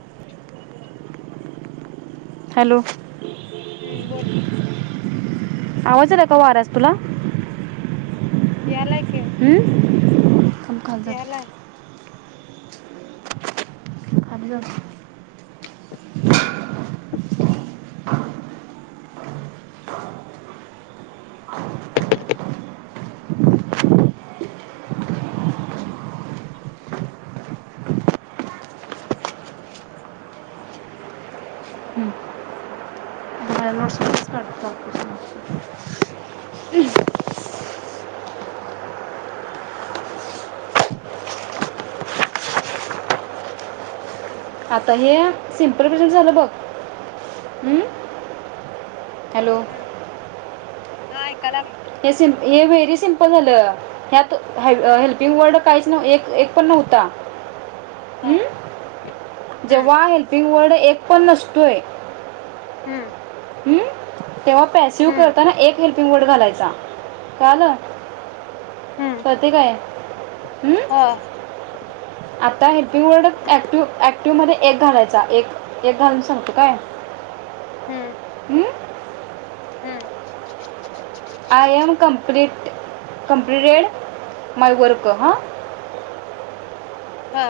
[inaudible] Hello हम्म बोल आवाज आला का वाऱ्याचा तुला [inaudible] यालाय की हम्म मी सांग कॉल करतो यालाय. [inaudible] [inaudible] हम्म. [unintelligible] आता हे सिम्पल प्रेझेंट झाल बघ हम् [inaudible] हॅलो हम्म हा ऐकायला आलं हे सिम हे व्हेरी सिम्पल झालं ह्यात हायत हम्म हेल्पिंग वर्ड काहीच नव एक एक पण नव्हता हा हम् हम्म जेव्हा हेल्पिंग वर्ड एक पण नसतोय हम्म हम्म तेव्हा पॅसिव्ह हम्म करताना एक हेल्प पिंगौट घालायचा कळालं हम्म कळतंय काय हम्म हा टू मध्ये एक घालायचा एक एक घालून सांगतो काय हम्म हम्म हम्म I am complete completed my work हा हा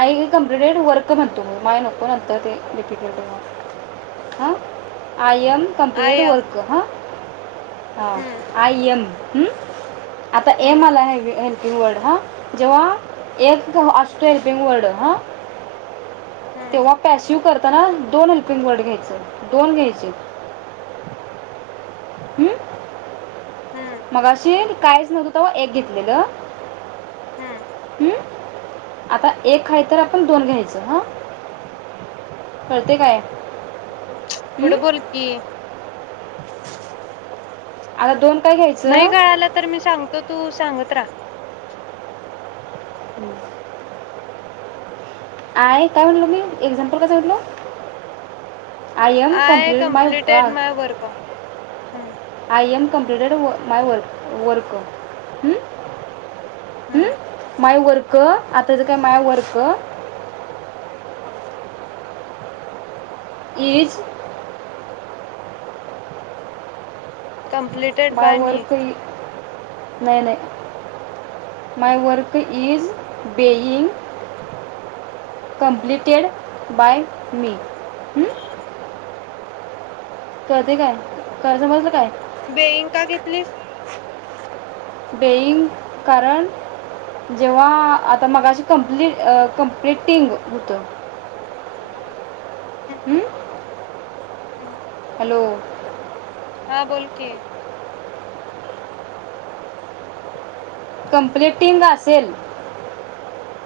आय कम्प्लीटेड वर्क म्हणतो माय नको पण आता ते डिफिकल्ट हौणार हम I am I completed am work ह हा हम्म आई यम हमं आता ए हम्म मला हे घे हेल्प की वर्ड ह जेव्हा एक अश हेल्पिंग वर्ड हां हम्म तेव्हा पॅसीव्ह कर त्याला दोन हेल्पिंग वर्ड घ्यायचे दोन घ्यायचे हम्म हम्म मगाशी काय झालं तवा एक घेतलेलं हम्म हम् आता एक खाय तर आपण दोन घ्यायचं हा कळते काय हं? फुटबॉल की आदा दोन काय नाही घ्यायचं गळाला तर मी सांगतो तू सांगत त्रा [inaudible] आहेय काय म्हटलो मी एक्झाम्पल कस म्हटलो आय कम्प्लीटेड माय वर्कम हम्म एम कम्पलीटेड व माय वर वर्क हं हम्म हं माय वर क आताच काय my work is completed my by me work नाही नाही my work is being completed by me हं कळते काय क समजलं काय बेईंका केतलीस बेईंग कारण जेव्हा आता मगाशी कंप्ली कंप्लिटिंग होतं हम्म [inaudible] हॅलो हा बोल की कम्प्लीटिंग असेल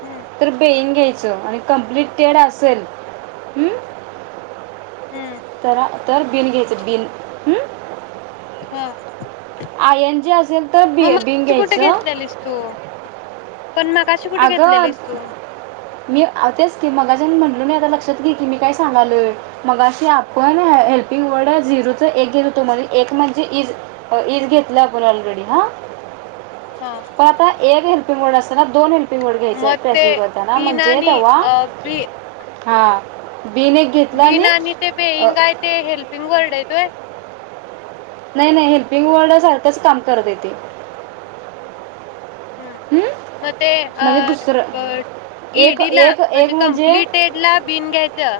हम्म तर बेईन घ्यायचं आणि कमप्लीटेड असेल हं हम्म तर आ तर बिन घ्यायचं बिन ह हा आयन जी असेल तर बि मग बिंग मगाशी कुठे घ्यायचं घेतलेलीस तू पण मगाशी कुठे अगं घेतलेलीस तू मी आ तेच की मगाचान म्हनलो नाही आता लक्षात घे की मी काय सांगालोय मगाशी आपण हेल्पिंग वर्ड आहे झिरोच एक घेतल होतो म्हण एक म्हणजे इज इज घेतलं आपण ऑलरेडी हा हा प आता ए घेर पिंमोड असत ना दोन हेल पिमोड घ्यायचय मग ते पॅसीव करताना बीन म्हणजे आणि तेव्हा हा बिन आणि ते बेईंग आयते हेल्पिंग वर्ड आयतवय नाही नाही हेल्पिंग वर्डसारखंच काम करतय ते ह हं? म ते अ म्हणजे ब दुसरं एक ईडी ला एक म्हणजे एक कमप्लीटेड ला बिन घ्यायचं.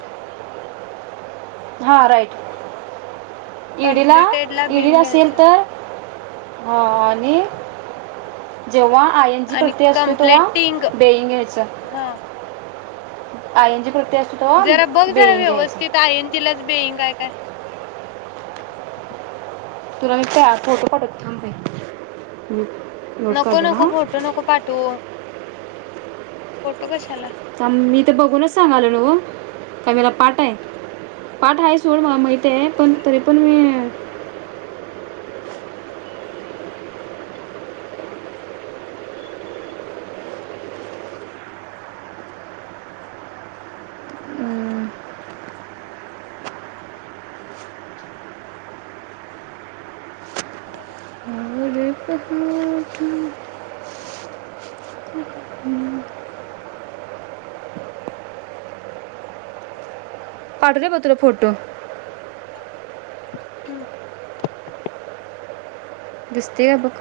हा राईट ईडीला कम्प्लिटेड ला ईडी बिन असेल घ्यायचं तर हा आणि जेव्हा आयन जी आणि प्रती असतो तवा कम्प्लेटिंग बेईंग घ्यायचं. हा आय एन जी प्रत्यय असतो तेव्हा जरा बघ जरा बेईंग घ्यायचं व्यवस्थित आय एनजीला बेईंगाय काय? तुला मी का फोटो पाठवतो थांब बाई नोट नको काढलेला नको हां फोटो नको पाठवू. फोटो कश थांब मी तर बघूनच सांगालोय हॅलो काय मला पाठ आहे पाठ आहे सोड मला माहित आहे पण तरी पण मी हम्म [unintelligible] पाठवते बग तुला फोटो हम्म दिसतय का बघ.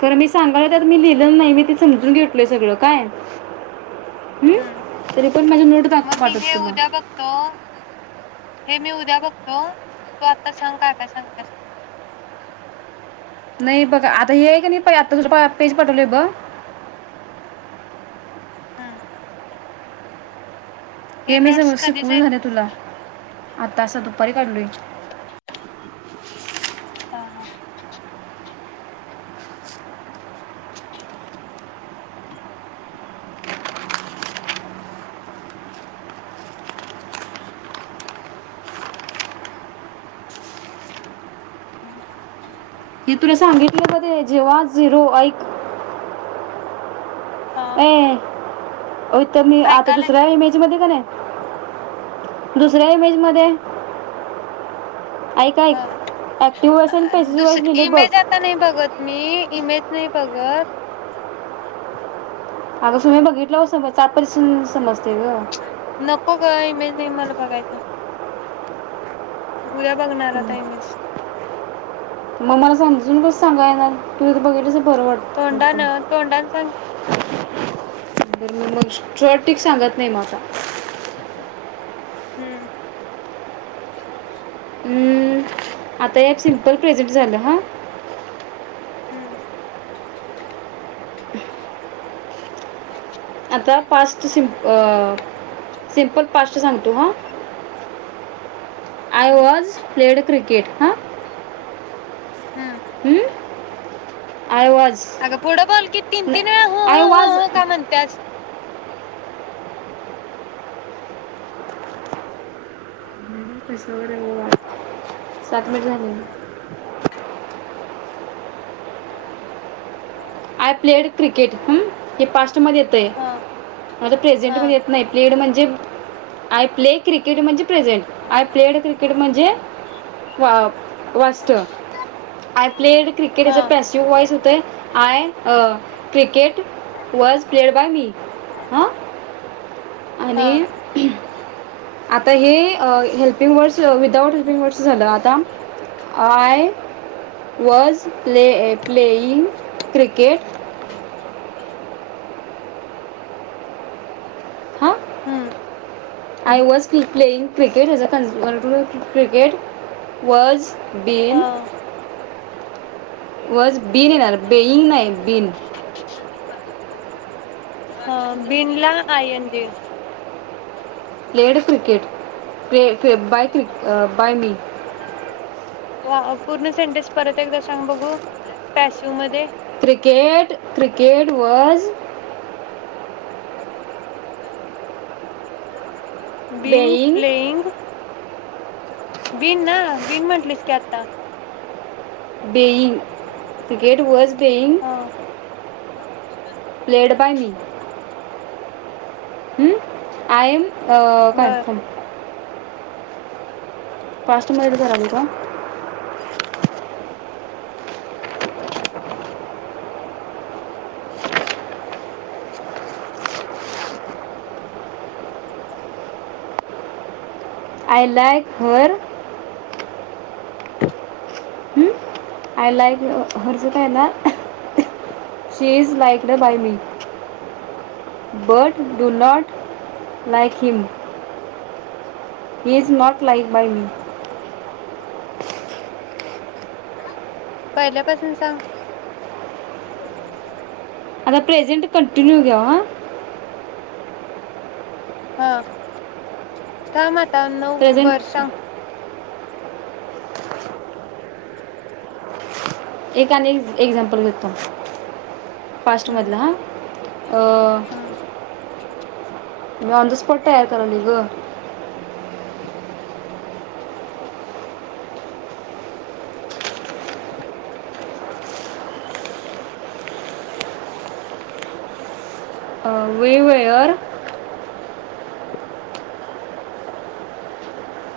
तुला मी सांगालोय त्यात मी लिहिलेलं नाही मी ते समजून घेतलोय सगळं काय हम्म हम्म तरी पण माझ्या नोट मग दाख मी हे पाठवतो तुला उद्या बघतो हे मी उद्या बघतो तु आता सांग काय काय सांगत्यास. नाही बघ आता हे आहे कनी प आता पेज पाठवलंय ब हा हे मी सगळं नोट्स कधीच शिकवून आहेत झालंय तुला आता असं दुपारी काढलोय. हा हा तर हे तुला सांगितलं होत ते जेव्हा झिरो ऐक हा ए अथ तर म आता ऐकायला दुसऱ्या इमेजमध्ये कनी दुसऱ्या इमेज मध्ये ह पॅसिव्ह दुस वॉइस लिहिले बघ इमेज आता नाही बघत मी इमेज नाही पंगत अगं तुम्ही बघितल्याव समजत नको गं इमेज नाही मला बघायचं. उद्या बघणार आता ईमेज मग मला समजून कसं सांगाय येणार? त बघितलंस बरं वाटतत तोंडान तोंडान सांग तर मग. चट टक सांगत नाही मग आता [inaudible] हम्म, आता हे सिम्पल प्रेझेंट झालं हां हम् आता पास्ट सि सिमपल पास्ट सांगतू हां. I hmm was played cricket हा हम्म अगं पुढं बोल की तीन तीन वेळा हो हो आय हो वॉज हो का म्हणतियास कैस वर ब सात मिनिट झाले. आय प्लेड क्रिकेट ह हे पास्टमध्ये येत आहे ह आ ह प्रेझेंटमध्ये येत नाही प्लेड म्हणजे आय प्ले क्रिके कीड म्हणजे प्रेझंट आय प्लेड क्रिकेट म्हणजे वाचत आय प्लेड क्रिकेट ह ए पॅसिव्ह वॉइस होतय. I cricket was played by me हां. ह आणि आता हे हेल्पिंग वर्ड्स विदाउट वर्डस झालं आता I was play playing cricket हा हम्म आय हम्म वॉज की playing? Cricket is a consumer cricket was been ह वाॅच बीन येणार बेईंग नाही बीन [unintelligible] हा बिनला आयनजी प्लेड क्रिकेट प्लेड बाय क्र बाय मी पूर्ण सेंटेस परत एकदा सांग बघू पॅसिव मध्ये क्रिकेट क्रिकेट वाज [unintelligible] बिन बेईंग प्लेइंग बीन ना बीन म्हंटलीस की आता बेईंग क्रिकेट वॉज बेईंग हा [unintelligible] प्लेड बाय मी हम्म आईम बर कन्फर फास्ट मदत कराल का [inaudible] [inaudible] I like her I like हर्च काय ना she is liked by me but do not like him he is not like by मी [unintelligible] पहिल्यापासून सांग [unintelligible] प्रेझेंटी कंटीन्यू घ्या ह हा काम आता नऊ वर प्रेझेंट सांग [inaudible] एक अनेक एक्झाम्पल देतो [inaudible] हम्म पास्टमधलं हा अ [inaudible] मी ऑन द स्पॉट [inaudible] तयार कराली ग [inaudible] अ we were [inaudible]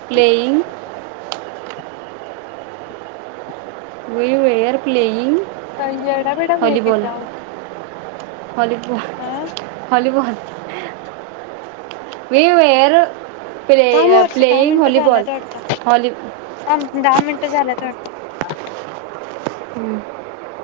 playing we were playing का येडा बेडा झालं की ओ हली प हॉलीबाॅल [inaudible] वी वेअर [inaudible] थांब वर्षे दहा मिनिटे झालेत वाटतं हा [unintelligible] [inaudible] हम्म